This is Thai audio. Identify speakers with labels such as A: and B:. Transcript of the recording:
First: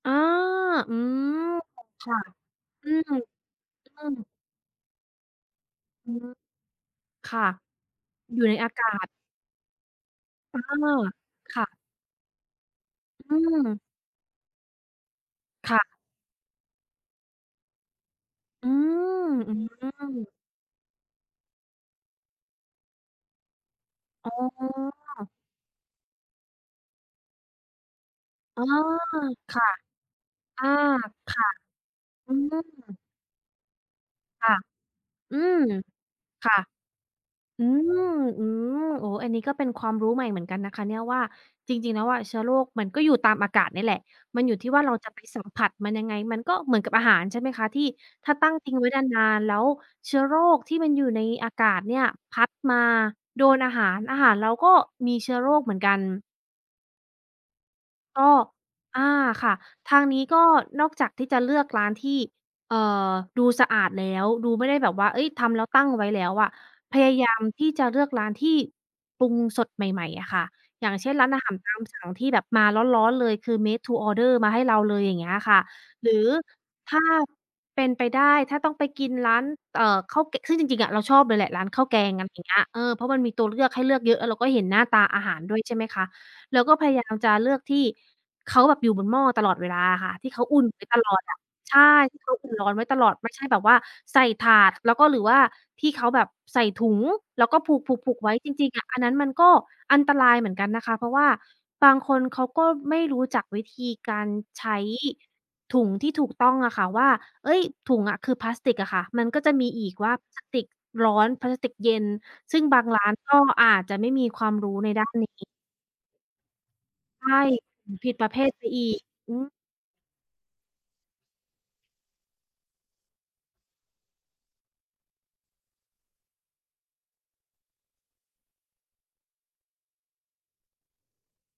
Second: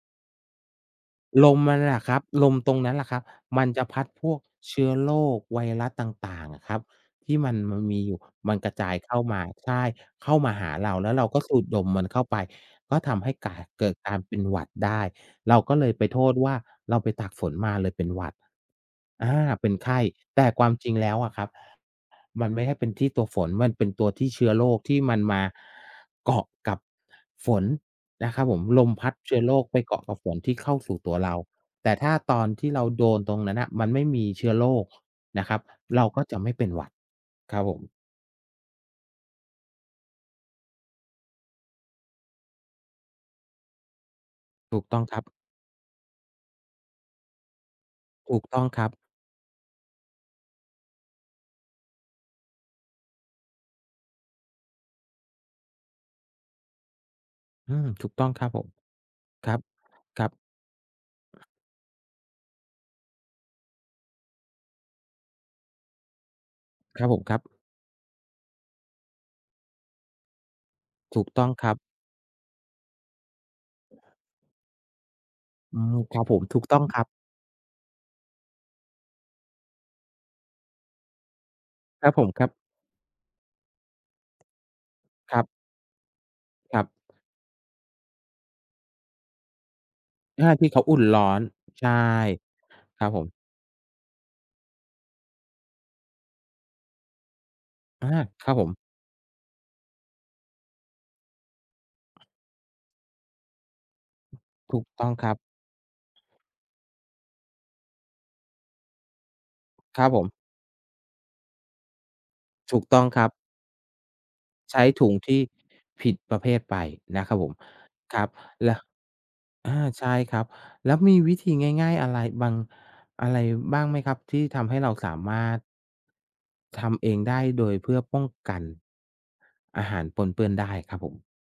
A: อา อืม
B: ลมมาเลยอ
A: ค
B: ะค
A: ่
B: ร
A: ะ
B: ับ ลมตรง
A: อ
B: น
A: ื
B: ั้นแ
A: ม
B: หละครับ มันจะ
A: ต
B: พ
A: อ
B: ั
A: ื
B: ดพ
A: ม
B: วกเชื้อโรค ไวรัสต
A: อือฮึ
B: ่าง ๆ อะครับ ท
A: ค
B: ี่
A: ่ะ
B: มัน มันมีอยู่
A: อยู่
B: ม
A: ใ
B: ั
A: น
B: น
A: อ
B: ก
A: า
B: ระ
A: ก
B: จ
A: า
B: าย
A: ศ
B: เข้ามา ใช่ เข้ามา
A: เออ
B: หาเรา แล้วเราก็ส
A: ค
B: ู
A: ่
B: ด
A: ะ
B: ดมมันเข้าไป ก็ทำให้
A: อื
B: การ
A: ม
B: เกิดการเป็นหวัดได้ เรา
A: ค
B: ก็
A: ่ะ
B: เลยไปโทษว่าเราไปตากฝนมาเลยเป็นหวัด
A: อื
B: อ
A: ม
B: า
A: อื
B: เป็นไข้
A: อ
B: แต่ความจริงแล้วอะครับ มันไม่ใช่เป็นที่ตัวฝน มันเป็นตัวที่
A: อ
B: เชื้อโรคที่มัน
A: ๋อ
B: มาเกาะกับฝนนะครับผ
A: อ๋
B: ม
A: อ
B: ลมพัดเชื้อโ
A: ค
B: ร
A: ่
B: ค
A: ะ
B: ไปเกาะ กับฝนที่
A: อ
B: เ
A: า
B: ข้าสู่ตัวเร
A: ค
B: า
A: ่ะ
B: แต่ถ้า
A: อื
B: ตอนที่เรา
A: ม
B: โดนตรงนั้นน่ะมันไม่มีเช
A: ค
B: ื้
A: ่
B: อ
A: ะ
B: โรค
A: อื
B: นะครั
A: ม
B: บ เราก็จะไม
A: ค
B: ่
A: ่ะ
B: เป็นหวัดครั
A: อ
B: บ
A: ื
B: ผม
A: ม อืม โอ้ อันนี้ก็เป็นความรู้ใหม่เหมือนกันนะคะเนี่ย ว่าจริง ๆ แล้วอะเชื้อโรคมันก็อยู่ตามอากาศเนี่ยแหละ มันอยู่ที่
B: ถ
A: ว่
B: ู
A: า
B: ก
A: เร
B: ต
A: า
B: ้อง
A: จะ
B: คร
A: ไป
B: ับ
A: สัมผัสมันยังไง มันก็เหมือนกับอาหาร ใช่ไหมคะ ที่ถ้
B: ถ
A: า
B: ูก
A: ตั้ง
B: ต้อ
A: ท
B: ง
A: ิ้ง
B: ค
A: ไ
B: ร
A: ว
B: ั
A: ้
B: บ
A: นาน ๆ แล้วเชื้อโรคที่มันอยู่ในอากาศเนี่ยพัดมาโดนอาหาร อาหารเราก็มีเชื้อโรคเหมือนกัน
B: อืม ถูก
A: ก
B: ต
A: ็
B: ้องครับผม
A: อา
B: ค
A: ค่
B: รั
A: ะ
B: บ
A: ทางนี
B: คร
A: ้
B: ับ
A: ก็นอกจากที่จะเลือกร้านที่ เอ่อ ดูสะอาดแล้ว ดูไม่ได้แบบว่า เอ๊ย ทำแล้วตั้งเอาไว้แล้วอะ พ
B: คร
A: ย
B: ับ
A: า
B: ผม
A: ยา
B: ครั
A: ม
B: บ
A: ที่จะเลือกร้านที่ปรุงสดใหม่ ๆ อะค่ะ อย่างเช่น
B: ถู
A: ร้
B: ก
A: านอ
B: ต
A: า
B: ้
A: ห
B: อ
A: า
B: ง
A: ร
B: ค
A: ต
B: รั
A: า
B: บ
A: มสั่งที่แบบมาร้อน ๆ เลย คือ made to order มาให้เราเลย อย่างเงี้ยอะค่ะ
B: อืม
A: หรื
B: ครับ
A: อ
B: ผม ถูกต้อง
A: ถ
B: ค
A: ้
B: รั
A: า
B: บ
A: เป็นไปได้ ถ้าต้องไปกินร้าน เอ่อ ข้าวแกะ ซึ่งจริง ๆ อะ เราชอบเลยแหละร้านข้าวแก
B: ครั
A: ง
B: บผ
A: อั
B: ม
A: นเ
B: ครั
A: น
B: บ
A: ี้ย เออ เพราะมันมีตัวเลือกให้เลือกเยอะ แล้วเราก็เห็นหน้าตาอาห
B: ค
A: า
B: ร
A: ร
B: ับ
A: ด้วย ใช่ไหมคะ แล้วก็
B: ครั
A: พ
B: บ
A: ยายามจะเลือกที่เขาแบบอยู่บนหม้อตลอดเวลาอะค่ะ ที่เ
B: ใ
A: ข
B: ช
A: า
B: ่
A: อุ่
B: ที
A: น
B: ่เข
A: ไว
B: า
A: ้
B: อุ
A: ต
B: ่น
A: ลอ
B: ร้
A: ด
B: อ
A: อะ
B: น
A: ใช่
B: ใช่
A: ที่เขาอุ่นร้อนไว้ต
B: คร
A: ล
B: ับ
A: อด
B: ผ
A: ไม่
B: ม
A: ใช่แบบว่าใส่ถาด แล้วก็ หรือว่าที่เขาแบบใส่ถุง แล้วก็ผูก
B: อ
A: ๆ
B: า
A: ผูกไว้
B: ค
A: จ
B: รับผ
A: ริง
B: ม
A: ๆ อะ อันนั้นมันก็อันตรายเหมือนกันนะคะ เพราะว่าบางคนเขาก็ไม่รู้จักวิธีการใช
B: ถ
A: ้
B: ูกต้องครับ
A: ถุงที่ถูกต้องอะค่ะว่า เอ๊ย ถุงอะ คือพลาสติกอะค่ะ มันก็จะมีอีก
B: ครั
A: ว
B: บ
A: ่า
B: ผม
A: พลาสติกร้อน พลาสติกเย็น ซึ่ง
B: ถ
A: บ
B: ู
A: า
B: ก
A: ง
B: ต
A: ร
B: ้อ
A: ้
B: ง
A: าน
B: ครั
A: ก
B: บ
A: ็อาจจะไม่มีความร
B: ใ
A: ู
B: ช
A: ้
B: ้
A: ใน
B: ถ
A: ด้า
B: ุง
A: นน
B: ท
A: ี
B: ี่
A: ้
B: ผิดประเภทไปนะ
A: ใช
B: ครั
A: ่
B: บผม
A: ผิด
B: คร
A: ป
B: ับ
A: ระเภทไป
B: แล้ว
A: อีก อืม
B: อา ใช่ครับ แล้วมีวิธีง่าย ๆ อะไรบาง อะไรบ้างไหมครับที่ทำให้เราสามารถ ทำเองได้โดยเพื่อป้องกัน อาหารปนเปื้อนได้ครับผม?